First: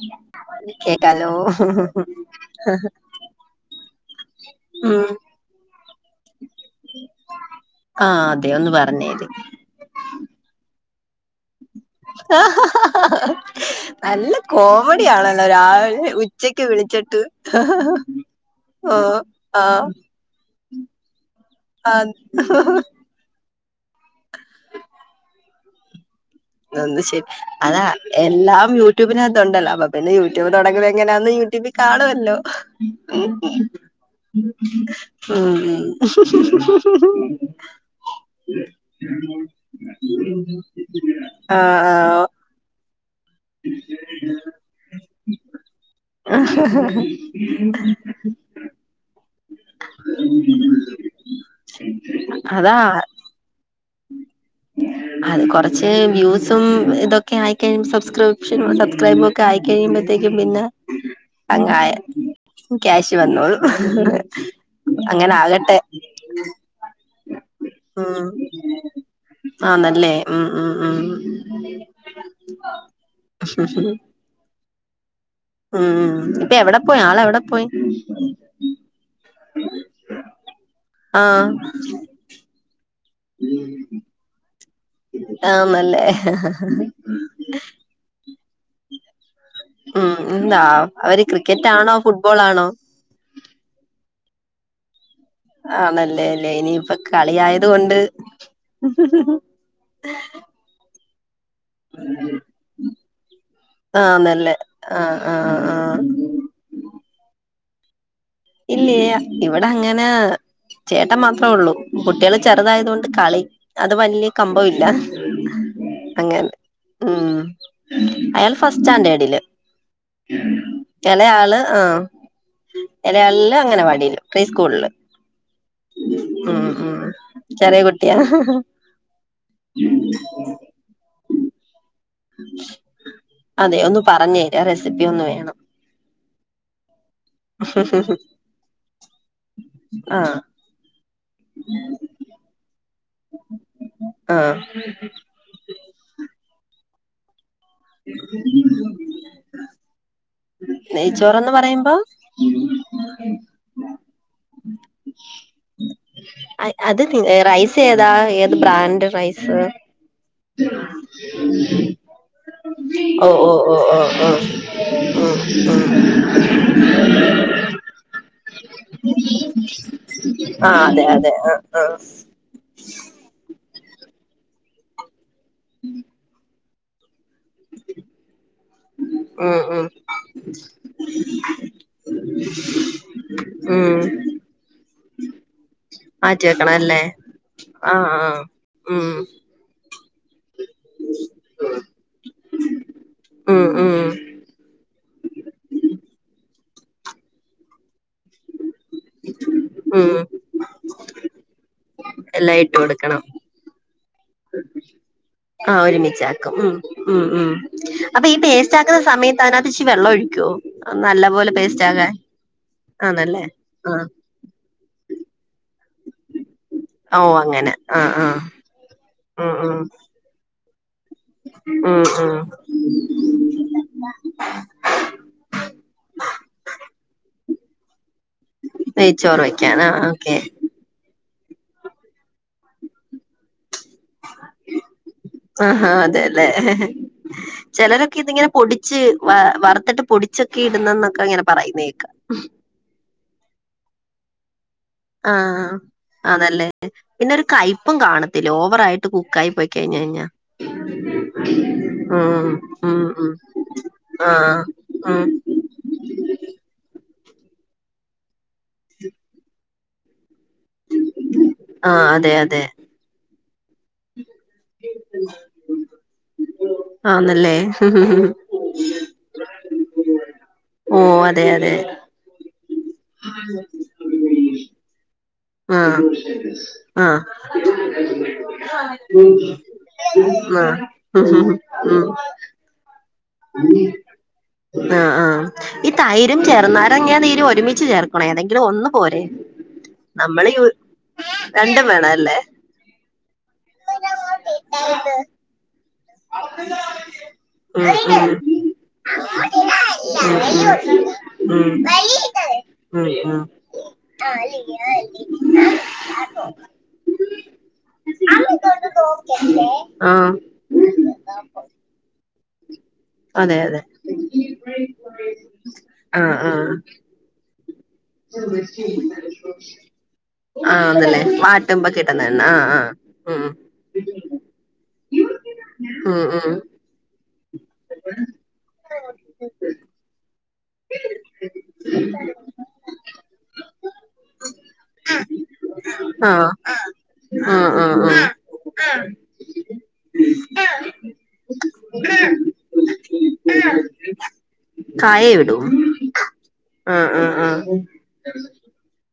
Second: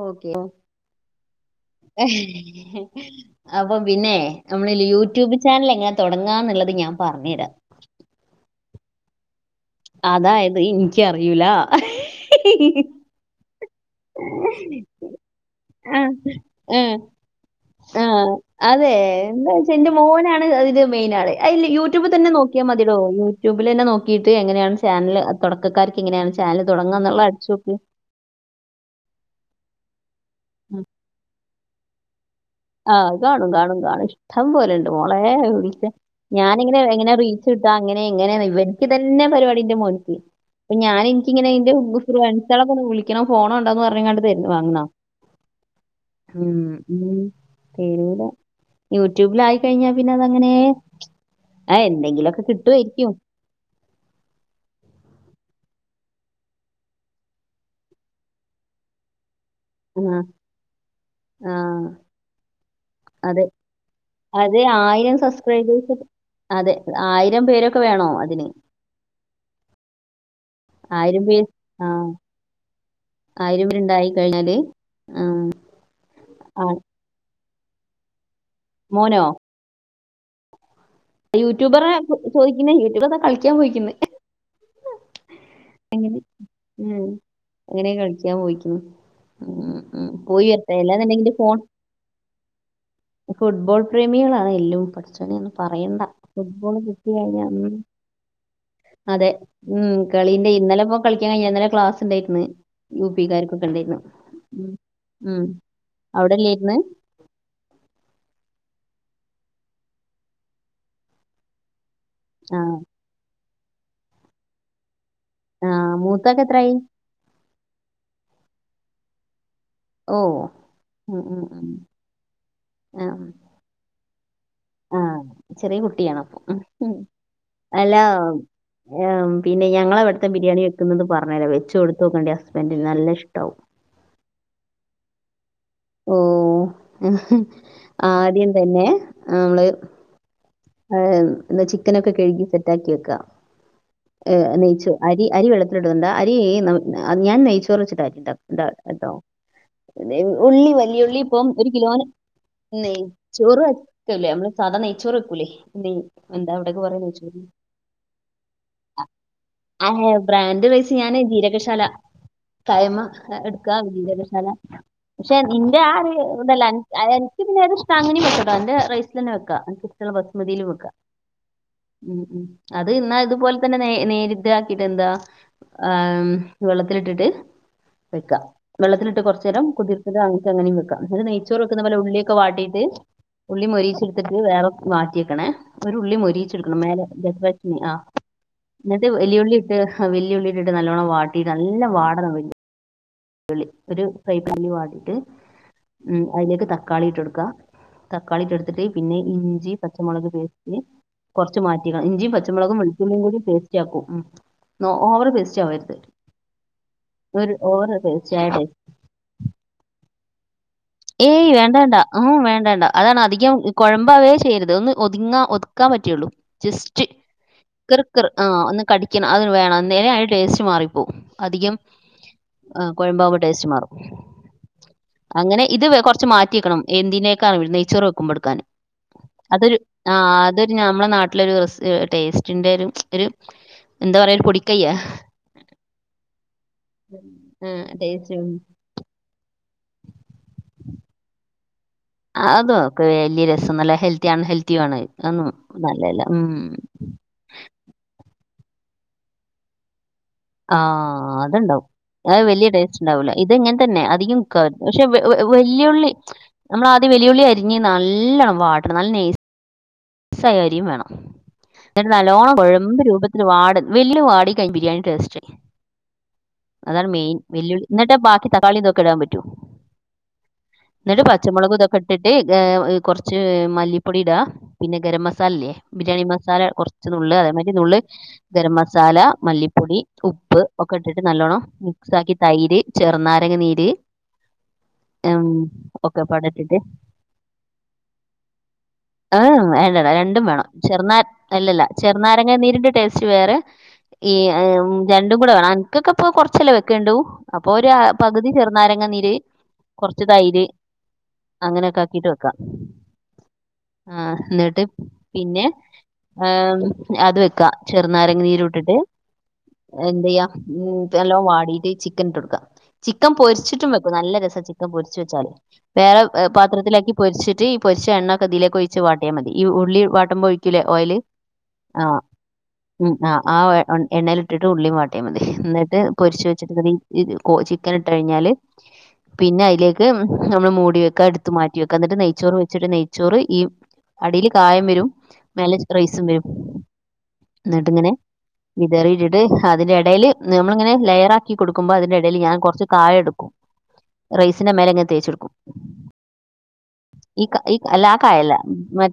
Okay കേക്കാലോ ഓഹ് [unintelligible] അപ്പൊ പിന്നേ നമ്മള്ലെ ഉം യൂട്യൂബ് ചാനലെങ്ങനെ തൊടങ്ങാന്നുള്ളത് ഞാൻ പറഞ്ഞു തരാം ആഹ് അതെ ഒന്ന് പറഞ്ഞേര് അതായത് എനിക്കറിയൂല ആഹാ [unintelligible] നല്ല കോമഡിയാണല്ലോ രാവിലെ ഉച്ചക്ക് വിളിച്ചിട്ട് [unintelligible] അതേ എന്ത് ആ വെച്ചാ എന്റെ മോനാണ് അയിന്റെ മെയിനാള് അയില് ആ യൂട്യൂബി തന്നെ നോക്കിയാ മതീടോ യൂട്യൂബ് ബില് തന്നെ നോക്കിയിട്ട് എങ്ങനെയാണ് ചാനല് തൊടക്കക്കാർക്ക് എങ്ങനെയാണ് ചാ അത് ശരി അതാ എല്ലാം യൂട്യൂബിനകത്തൊണ്ടല്ലോ അപ്പ പിന്നെ യൂട്യൂബ് തൊടങ്ങുന്ന എങ്ങനാന്ന് യൂട്യൂബി കാണുവല്ലോ ആഹ് കാണും കാണും കാണും ഇഷ്ടം പോലെയുണ്ട് മോളേ ഉം [unintelligible] ഞാനിങ്ങനെ എങ്ങനെ റീൽസി അപ്പൊ അങ്ങനെ എങ്ങനെയ ഇവനിക്ക് തന്നെ പരിപാടിയുണ്ട് മോന്ക്ക് ഇപ്പം ഞാന് എനിക്കിങ്ങ നെ ആ അയിന്റെ ആ മുമ്പക്കൊരു [unintelligible] വിളിക്കണോ ഫോണോ ഉണ്ടോന്ന് പറഞ്ഞങ്ങാണ്ട് തരുന്ന വാങ്ങണാ ഉം ഉം വെരൂലാ യൂട്യൂബിലായി കഴിഞ്ഞാ പിന്നെ അതങ്ങനേ ആഹ് എന്തെങ്കിലുമൊക്കെ അതാ കിട്ടുമായിരിക്കും പക്ഷേ വ്യൂസും ഇതൊക്കെ ആയിക്കഴിയും സബ്സ്ക്രിപ്ഷനും ഉണ്ട സബ്സ്ക്രൈബറ ആ, ക്കായിക്കഴിയുമ്പോത്തേക്കും പിന്നെ ആ അങ്ങായ ക്യാഷ് അതെ വന്നോളും അത് ആയിരം അങ്ങനെ ആകട്ടെ സബ്സ്ക്രൈബേഴ്സ് അതെ ആയിരം പേരൊക്കെ വേണോ അതിന് ആഹ് ന്നല്ലേ ഉം ഉം ഉം ആയിരം പേര് ആ ആയിരം പേരുണ്ടായി കഴിഞ്ഞാല് ആ, ഉം ഇപ്പ ആ, എവിടെ പോയി ആളെവിടെ പോയി മോനോ ആഹ് യൂട്യൂബറേ ചോയിക്കുന്നേ യൂട്യൂബറതാ കളിക്കാൻ പോയിക്കുന്ന ആന്നല്ലേ എങ്ങനെ ഉം അങ്ങനെ കളിക്കാൻ പോയിക്കുന്നു ഉം, ഉം പോയി ന്താ വരട്ടെ അവര് അല്ലാന്നുണ്ടെങ്കിൽ ഫോൺ ക്രിക്കറ്റാണോ ഫുട്ബോളാണോ ഫുട്ബോൾ പ്രേമികളാണ് എല്ലും പടച്ചോനേ ഒന്നും പറയണ്ടാ ആണല്ലേ അല്ലേ ഫുട്ബോള് ഇനിയിപ്പ കിട്ടി കയിഞ്ഞാ കളിയായത് കൊണ്ട് അതെ ഉം കളിന്റെ ഇന്നലെപ്പോ യാ ഇന്നലെ ക്ലാസ്സിണ്ടായിര്ന്ന് യു പിക്കാർക്കൊക്കെ ഇണ്ടായിരുന്നു ആന്നല്ലേ ആഹ് ഉം ആഹ് ആഹ് അവിടല്ലേര്ന്ന് ഇല്ലേ ഇവിടെ അങ്ങനെ ചേട്ടൻ മാത്രേ ഉള്ളൂ കുട്ടികള് ആ ചെറുതായത് കൊണ്ട് കളി അത് വല്ല്യ കമ്പമില്ല ആ മൂത്താക്ക് അങ്ങനെ എത്രായി ഉം അയാള് ഫസ്റ്റ് സ്റ്റാഡേഡില് ഓ ഉം ഉം എലേയാള് ഉം ആഹ് ആ ഇലേയാളില് അങ്ങനവാടിലും പ്രീ സ്കൂളില് ആ ചെറിയ കുട്ടിയാണ് അപ്പൊ ഉം ഉം ചെറിയ കുട്ടികളാ ആ പിന്നെ ഞങ്ങള അവിടുത്തെ ബിരിയാണി വെക്കുന്നത് പറഞ്ഞേ വെച്ച് കൊടുത്തു നോക്കണ്ടേ ഹസ്ബൻഡിന് നല്ല ഇഷ്ടാവും അതെ ഒന്ന് പറഞ്ഞേരെ റെസിപ്പി ഒന്ന് വേണം ഓ ആദ്യം തന്നെ അമ്മള് ആഹ് ചിക്കനൊക്കെ കഴുകി സെറ്റാക്കി വെക്കാ ഏ ആഹ് നീച്ചു അരി അരി വെള്ളത്തിലടണ്ട അരി ഞാൻ നീച്ചു [unintelligible] കേട്ടോ ഉള്ളി വല്യുള്ളി ഇപ്പം നെയ്ച്ചോറന്ന് ഒരു പറയുമ്പോ കിലോന് നെയ്ചോറ് എക്കുലേ നമ്മള് സാധാ നെയ്ചോറ് എയ് അത് റൈസ് ഏതാ ഏത് ബ്രാൻഡ് റൈസ് [unintelligible] ഞാന് ജീരകശാല കായ്മ ഓ ഓ എടുക്ക ഓ ഓ ഓ ജീരകശാല ഉം പക്ഷെ നിന്റെ ആ ഉം ഒരു ഇതല്ല അനക്ക് പിന്നെ ത്ഷ്ട അങ്ങന ന്റെ റൈസ് തന്നെ വെക്ക ആഹ് [unintelligible] അതെ അതെ ആഹ് അത് [unintelligible] തന്നെ നേരിദ്രാക്കിയിട്ട് എന്താ ആ വെള്ളത്തിലിട്ടിട്ട് വെക്കാ വെള്ളത്തിലിട്ട് ആഹ് കൊറച്ചേരം ഉം കുതിർതിട്ട് അങ്ങനെം വെക്കാം അത് നെയ്ച്ചോറ് വെക്കുന്ന പോല ഉള്ളിയൊക്കെ വാട്ടിട്ട് ഉള്ളി ഉം ഉം മൊരിയിച്ചെടുത്തിട്ട് വേറെ മാറ്റിക്കണെ ഒരു ഉള്ളി മാറ്റി വെക്കണം മൊരിയിച്ചെടുക്കണം അല്ലേ മേലെ [unintelligible] ആ ആഹ് ആഹ് എന്നട്ട് ഉം വലിയുള്ളി ഇട്ട് വല്യ ഉള്ളിട്ടിട്ട് നല്ലോണം വാട്ടി നല്ല വാടണം വല് ഉം ള്ളി ഉം ഒരു ഫ്രൈപ്പാനി വാട്ടീട്ട് ഉം അതിലേക്ക് തക്കാളി ഇട്ടൊടുക്കാം തക്കാളിട്ടൊടുത്തിട്ട് പിന്നെ ഇഞ്ചി ഉം പച്ചമൊളക് പേസ്റ്റ് കൊറച്ച് മാറ്റിക്കാ ഇഞ്ചീം എല്ലാം ഇട്ട് പച്ചമൊളകും കൊടുക്കണം വെളുത്തുള്ളീംയും കൂടി പേസ്റ്റ് ആക്കും ഓ ആ ഒരുമിച്ചാക്കും ഉം ഉം ഉം ഒരു ഓവർ അപ്പൊ പേസ്റ്റ് ഈ ആയ പേസ്റ്റാക്കുന്ന സമയത്ത് അതിനാത്ത്ച്ചി വെള്ളൊഴി ഏയ് വേണ്ടാണ്ട ഉം വേണ്ടാണ്ട അതാണ് ആണല്ലേ അധികം ആഹ് കൊഴമ്പാവേ ചെയ്യരുത് ന്ന് ഒതുങ്ങാ ഒതുക്കാൻ പറ്റിയുള്ളൂ ജസ്റ്റ് ഓ അങ്ങനെ ക്ർ ആഹ് ക്ർ ആഹ് ആ ഒന്ന് കടിക്കണം അത് ഉം വേണം അന്നേരെ അയ്ന്റെ ടേസ്റ്റ് മാറിപ്പോവും അധികം ഉം ഉം ഉം അ കൊഴമ്പാവൊ ടേസ്റ്റ് മാറും. അങ്ങനെ [unintelligible] കൊറച്ച് മാറ്റിക്കണം എന്തിനേക്കാ [unintelligible] ക്കുമ്പെടുക്കാന് നെയ്ച്ചോറ് അതൊരു വെക്കാനാ ആ ഓക്കെ അതൊരു ഞമ്മളെ നാട്ടി ലൊരു ടേസ്റ്റിന്റെരു ഒരു എന്താറയ ഒരു പൊടിക്കയ്യ ആ അതെല്ലേ ചെലരൊക്കെ ടേസ്റ്റ് ഇതിങ്ങനെ പൊടിച്ച് വ വ ത്ത്ട്ട് പൊടിച്ചൊക്കെ ഇടുന്നന്നൊക്കെ ഇങ്ങനെ പറയുന്നേ ആ അതോക്കെ വല്യ രസംന്നല്ല ഹെൽത്തി ആണ് ഹെൽ ആ അതല്ലേ പിന്നെ ഒരു കയ്പ്പും കാണു തില് ഓവറായിട്ട് കുക്കായിപ്പൊയ്ക്കഴിഞ്ഞഴിഞ്ഞ ആ അത്ണ്ടാവും അത വല്യ ടേസ്റ്റ് ഉം ഉണ്ടാവൂല ഉം ഇത്ങ്ങനെ തന്നെ അധികം ആഹ് കുക്കാ പക്ഷെ ഉം വല്യുള്ളി നമ്മള ത് വെല്ലുളി അരിഞ്ഞ് നല്ലണ്ണം വാട്ടണം നല്ല ന സകാരിയും വേണം ആഹ് അതെ എന്നല്ലോണം അതെ കൊഴമ്പ് രൂപത്തിൽപാട് വല്യ വാടിക്കൈ ബിരിയാണി ടേസ് [unintelligible] അതാണ് മെയിൻ ആന്നല്ലേ വെല്ലുവിളി ന്നിട്ട ബാക്കി തക്കാളി ഇതൊക്കെ ഇടാൻ പറ്റൂ ഓ ന്നിട്ട് അതെ പച്ചമുളക് അതെ തൊക്കെ ഇട്ടിട്ട് കൊറച്ച് മല്ലിപ്പൊടി ഇടാ പിന്നെ ഗരം മസ സാലല്ലേ ആഹ് ബിരിയാണി മസാല കുറച്ച് ആഹ് നുള്ള് അതേമാതിരി നുള്ള് ഗരം മസാല മല്ലിപ്പൊടി ഉപ് ഉപ്പ് ആഹ് ഒക്കട്ടിട്ട് ഉം നല്ലോണം ഉം മിക്സ ആക്കി തൈര് നാരങ്ങ നീര് ആ ആ ഉം ഈ ഒക്കെ തൈരും പാടിട്ടിട്ട് ചെർന്നാരങ്ങാ നീരുവൊരുമിച്ച് ചേർക്കണോ ഏതെങ്കിലും ഒന്ന് പോരെ വണ്ടട രണ്ടും നമ്മള് യു വേണം ചെറു നാ അല്ലല്ല രണ്ടും വേണം അല്ലേ ചെറുനാരങ്ങ നീരിന്റെ ടേസ്റ്റ് ച്ച് വേറെ ഈ രണ്ടും കൂടെ വേണം ക്കക്കപ്പൊ കൊറച്ചലെ വെക്കേണ്ടു അപ്പൊ ഉം ഒരു പകുതി ചെറുനാരങ്ങ നീര് കൊറച്ച് തൈര് ഉം ഉം അങ്ങനെക്കാക്കീട്ട് വെക്കാം ആ ട്ട് പിന്നെ ഏ അത് വെക്ക ചെറുനാരങ്ങ നീരും ഇട്ടിട്ട് ഉം ഉം ആഹ് എന്ത്‌യ്യാ തെല്ലാം വാടീട്ട് ചിക്കൻ ഇക്കാം ചിക്കൻ അതെ അതെ പൊരിച്ചിട്ടും വെക്കും നല്ല രസ ചിക്കൻ പൊരിച്ച് വെച്ചാല് വേറെ ആഹ് ആഹ് പാത്രത്തിലാക്കി പൊരിച്ച് പോരിച്ച എണ്ണ കതിലെക്ക് ഒഴിച്ച [unintelligible] ഉള്ളി വാട്ടുമ്പോ ഒഴിക്കൂലേ ഓയില് ആന്നല്ലേ വാട്ടുമ്പോ ആ കിട്ടുന്നെണ്ണ ആഹ് ആഹ് ഉം ആ എണ്ണേല് ഇട്ടിട്ട് ഉള്ളി വാട്ട്യാ മതി എന്നിട്ട് ഉം പൊരിച്ച് ഉം വെച്ചിട്ട് ചിക്കൻ ഇട്ട് കഴിഞ്ഞാല് പിന്നെ അയ്ലേക്ക് നമ്മള് മൂടി വെക്കാ ഇട്ത്ത് മാറ്റി വെക്ക എന്നിട്ട് നെയ്ച്ചോറ് വെച്ച്ട്ട് നെയ്ച്ചോറ് ഈ അടില് കായം വരും മേലെ റൈസും വരും ആ ആ ആ വിതറിടിട്ട് അതിന്റെ എടില് നമ്മളിങ്ങനെ ലെയറാക്കി കൊടുക്കുമ്പ അതിന്റെ എടില് ഞാൻ കോർച്ച് കായഴെടുക്കും റൈസിന്റെ മേലെ ഇങ്ങനെ കായ തേച്ചെട്ക്കും ഇടും ആഹ് ആഹ് ഈ ഈ ആഹ് അല്ല ആ കായല്ല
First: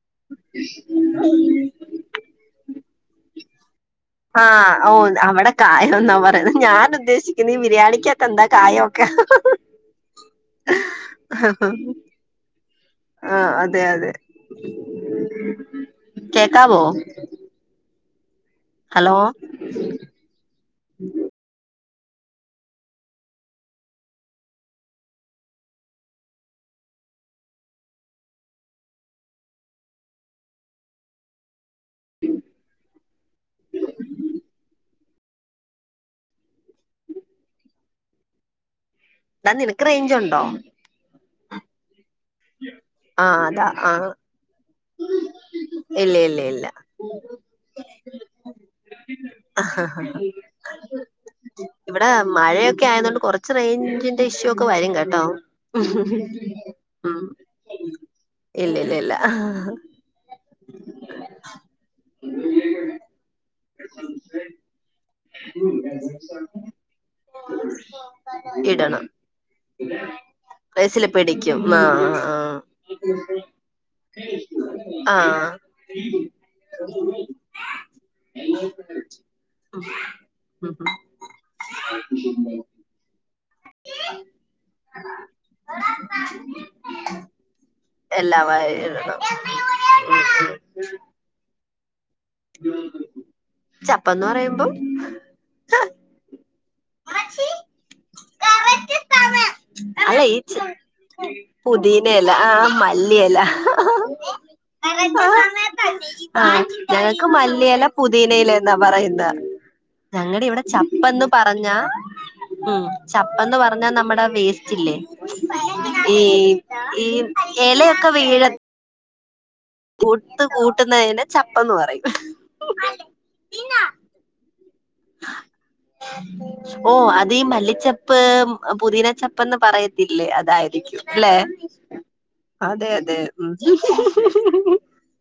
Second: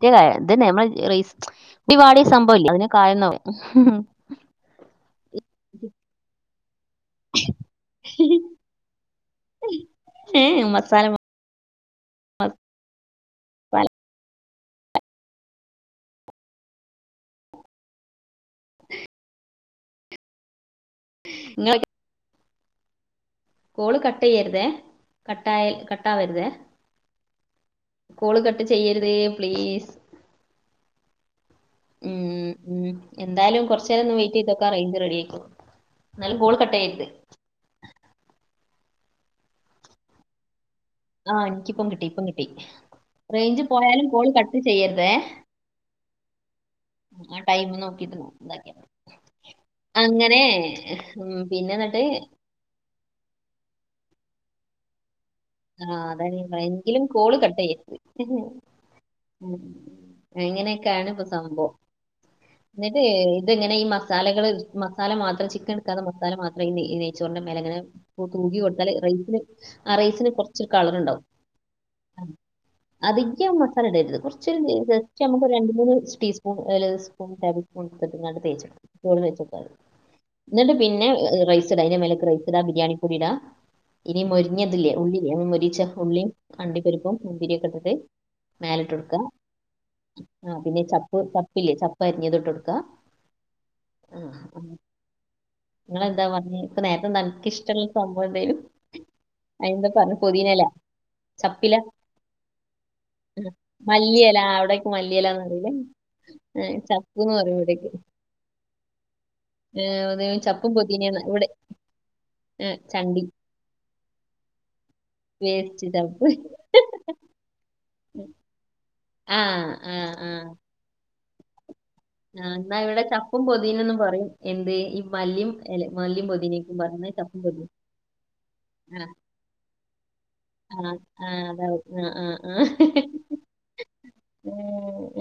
ഇത്ന്നെ നമ്മളെ ഇടിപാടിയ സംഭവം ഇല്ല അതിനെ കായം എന്നാ ആ ഓ അവ്ടെ കായം എന്നാ പറയ്ന്നെ ഞാൻ ഉ ഉദ്ദേശിക്കുന്ന ബിരിയാണിക്കക്കത് എന്താ കായംമോക്കെ ഏഹെ മസാല ആ പ ആ അതെ അതെ കേക്കാവോ? ഹലോ ങ്ങള് കോള് കട്ടെയ്യ്ര്തെ കട്ടായാൽ കട്ടാവര്തെ കോള് കട്ട് ചെയ്യരുതേ പ്ലീസ് ഉം ഉം എന്തായാലും കൊർച്ചെരൊന്ന് വെയ്റ്റ് ചെയ്തോക്കാ റയ്ഞ്ച് റെഡിയിക്കോളും ന്നാലും ക്കോള്ക [unintelligible] ന്നാ നിനക്ക് റേഞ്ച് ഉണ്ടോ ആ എനിക്കിപ്പം കിട്ടി ഇപ്പം കിട്ടി ആഹ് റേഞ്ച് അതാ പോയാലും ആഹ് കോള് കട്ട് ചെയ്യര്തേ ഇല്ല ഇല്ല ഇല്ല ആ ടൈം നോക്കിട്ട് [unintelligible] അങ്ങനെ ഉം, പിന്നെ എന്നിട്ട് ഇവിടെ മഴയൊക്കെ ആയതൊണ്ട് കൊർച്ച് റേഞ്ചിന്റെ ഇഷ്യൂ ഒക്കെ വരും കേട്ടോ ആ അതാണ് [unintelligible] എങ്കിലും ഉം കോള് കട്ട് യ്യരുത് ഇല്ല ഇല്ല ഇല്ല ഉം അങ്ങനെക്കെയാണ് പ്പൊ സംഭവം ന്ന്ട്ട് തങ്ങനെ ഈ മസാലകള് മസാല മാത്രം ചിക്കൻ എട്ക്കാത്ത മസാല മാത്രം ഈ നെയ് നെയച്ചോറിന്റെ മേലങ്ങനെ ഇടണം [unintelligible] [unintelligible] റൈസില് പിടിക്കും ആഹ് അ അധികം മസാല ഇടര്ത് കൊറച്ചൊരു ആഹ് ആഹ് ജസ്റ്റൊന്ന് രണ്ട് മൂന്ന് ടിസ്പൂൺ സ്പൂൺ [unintelligible] [unintelligible] ന്നട്ട് പിന്നെ റൈസ്ടാ അയ്ന്റെ മേലക്ക് റൈസ് ഇടാ ബിരിയാണി പൊടി ഇടാ ഇനി മൊരിഞ്ഞത്ല്ലേ ഉള്ളി മൊരിച്ച ഉള്ളിയും അണ്ടിപ്പരിപ്പും മന്തിരിയൊക്കെ ഇട്ടിട്ട് എല്ലാ വാഴയും മേലെ ഇട്ടൊട്ക്ക ഇടണം ആ പിന്നെ ചപ്പ് ചപ്പില്ലേ ച പരിഞ്ഞതും ഇട്ടൊട്ക്കാ ആ ചപ്പന്ന് ആ പറയുമ്പം ങ്ങളന്താ [unintelligible] പ്പ നേരത്തെ അൻക്കിഷ്ടള്ളരു സംഭവണ്ടാഴിരുന്നു [unintelligible] [unintelligible] പുദീന എല ആ മല്ലി എല ആ മല്ലിയില ആ, അവിടേക്ക് മല്ലിയില എന്ന് പറയില്ലേ ആ ചപ്പ് ഞങ്ങക്ക് എന്ന് പറയും മല്ലിയല ഇവിടേക്ക് പുതീനയിലെന്നാ പറയ്ന്നെ ആ, അത് ഞങ്ങടെ ഇവ്ടെ ചപ്പും പുതിന ചപ്പന്ന് ഇവിടെ പറഞ്ഞാ ആ, ഉം ചണ്ടി ചപ്പന്ന് പറഞ്ഞാ നമ്മടെ വേസ്റ്റില്ലേ വേസ്റ്റ് ഈ ചപ്പ് ഈ എലയൊക്കെ വീഴ ആ ആ ആ കൂട്ട് കൂട്ടുന്നെയ്ന് ചപ്പെന്ന് പറയും ആ ന്നാ ഇവിടെ ചപ്പും പൊതീനന്നും പറയും എന്തേയ്? ഓ പറഞ്ഞ് അത് ഈ ചപ്പും പൊതിന മല്ലിച്ചപ്പ് ആ പുതീനച്ചപ്പന്ന് പറയ് ല്ലേ ആ അതായിരിക്കും ആ ല്ലെ അതാവും. ആ ആ ആ. അതെ അതെ ഉം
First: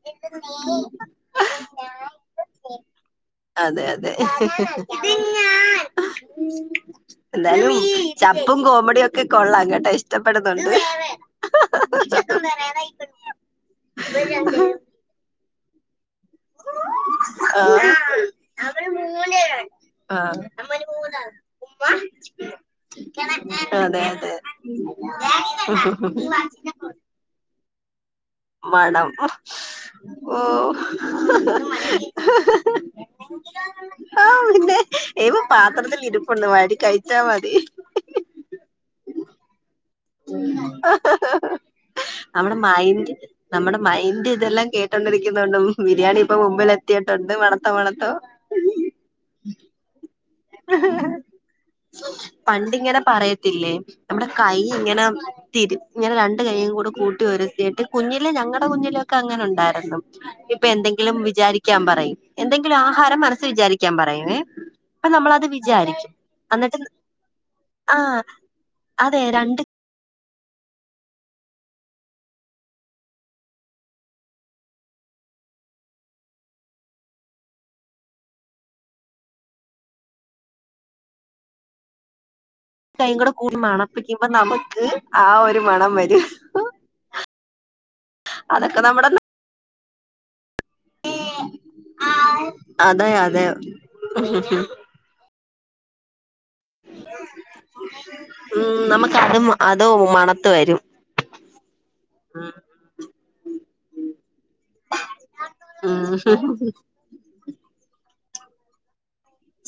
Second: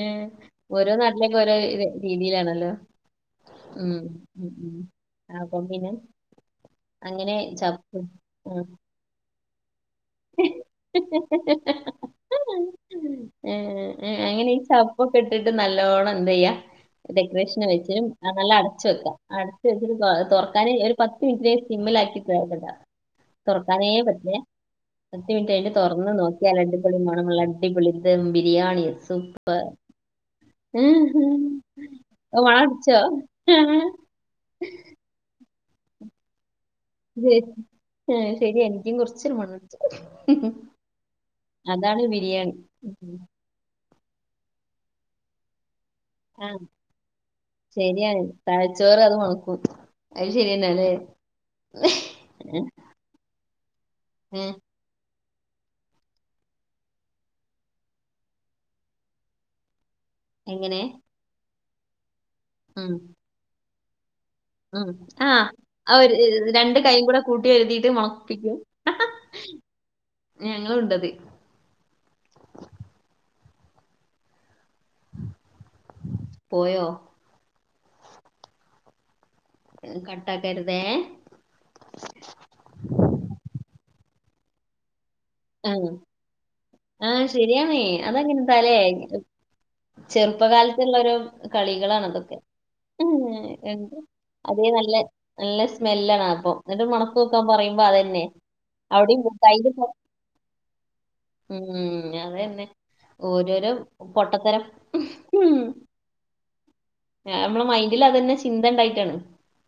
ഏ ഓരോ നാട്ടിലക്കും ഓരോ രീതിയിലാണല്ലോ ഉം. ഉം. അപ്പം പിന്നെ അങ്ങനെ എന്താലും ചപ്പ് ചപ്പും ഉം. കോമഡിയൊക്കെ കൊള്ളാം കേട്ട ഇഷ്ടപ്പെടുന്നുണ്ട് ഉം ഉം അങ്ങനെ ഈ ചപ്പൊക്കെ ഇട്ടിട്ട് നല്ലോണ്ണന്തയ്യ ഡെക്കറേഷന് ആ വെച്ച് നല്ല അടച്ച് വെക്ക്ആ അടച്ച് വെച്ചിറ്റ് ആ തുറക്കാൻ ഒരു പത്ത് മിനിറ്റി [unintelligible] [inaudible] തൊറക്കാനേ അതെ അതെ പറ്റില്ലേ പത്ത് മിനിറ്റ് കഴിഞ്ഞ് തുറന്ന് നോക്കിയാൽ അടിപൊളി മണുള്ള മണം ശ് ഓ സൂപ്പ് മണടിച്ചോ ആ പിന്നെ ഇവ പാത്രത്തിൽ ഇരിപ്പുണ്ട് വടി- [inaudible] ശരി എനിക്കും കുറച്ച് മ [inaudible] അതാണ് ബിരിയാണി നമ്മടെ മൈന്റെ ഉം. നമ്മുടെ മൈന്റ് ഇതെല്ലാം കേട്ടൊണ്ടിരിക്കുന്നോണ്ടും ബിരിയാണി ഇപ്പൊ ആ മുമ്പിൽ എത്തിയിട്ടുണ്ട് മണത്തോ മണത്തോ ശരിയാണ് തലച്ചോറ് അത് മണക്കും അത് ശരിയെന്നെ അല്ലേ പണ്ടിങ്ങനെ പറയ ത്തില്ലേ നമ്മുടെ ഏ, കൈ ഇങ്ങനെ തിരി ഇങ്ങനെ രണ്ട കയും കൂടെ കൂട്ടി വരുത്തിയിട്ട് കുഞ്ഞില ഞങ്ങളടെ കുഞ്ഞില ഒക്കെ അങ്ങനെ ഉണ്ടായിരുന്നു ഇപ്പൊ എങ്ങനെ എന്തെങ്കിലും വിചാരിക്കാൻ പറയും എന്തെങ്കിലും ഉം, ആഹാരം മനസി വിചാരിക്കാൻ പറയും ഉം ആഹ ആ ഒരു രണ്ട എന്നിട്ട് കൈയും കൂടെ കൂട്ടി വരുതിയിട്ട് ആഹ് മുളപ്പിക്കും അതെ രണ്ട് ഞങ്ങുണ്ടത് പോയ കട്ടക്കരുതെ കൈ കൂടെ കൂടാണ് പിക്കുമ്പ നമുക്ക് ആ ഒരു മണം വരൂ ആ ശരിയാണ് അതങ്ങനെ അതൊക്കെ നമ്മടെ ഇപ്പ കാലത്തുള്ളര കളികളാണ അതൊക്കെ അതെ അതെ അതേ നല്ല നല്ല സ്മെല്ലാണ് അപ്പ എന്നിട്ട് മുണക്ക നെക്കാൻ പറയുമ്പോ അതന്നെ അവിടെയും മണത്ത വരും ഉം അത തന്നെ ഓരോരോ പൊട്ടത്തരം ഉ നമ്മെ മൈന്ഡിൽ അത്തന്നെ ചിന്ത ഉണ്ടായിട്ടാണ്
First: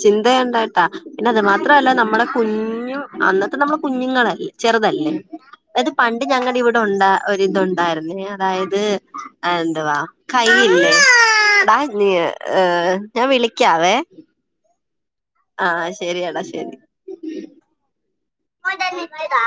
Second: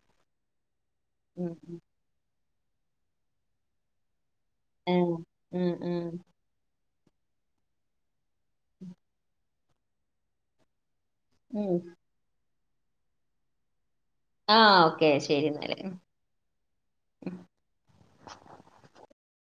ചിന്തയുണ്ടായിട്ടാ പിന്നെ അത് ഉം. മാത്രല്ല നമ്മുടെ കുഞ്ഞു അന്നത്തെ നമ്മെ കുഞ്ഞുങ്ങളല്ലേ ആ ചെറുതല്ലേ ഉം, അത് ഉം. പണ്ട് ഞങ്ങളുടെ ഇവിടെ ഉണ്ട ഒരിതുണ്ടായിുന്നേ അതായത് എന്തുവാ കൈയില്ലേ ഉം. ഏർ ഞാൻ വിളിക്കാവേ ആ, ഓക്കെ ശരി എന്നാല് ആഹ ശരിയടാ ശരി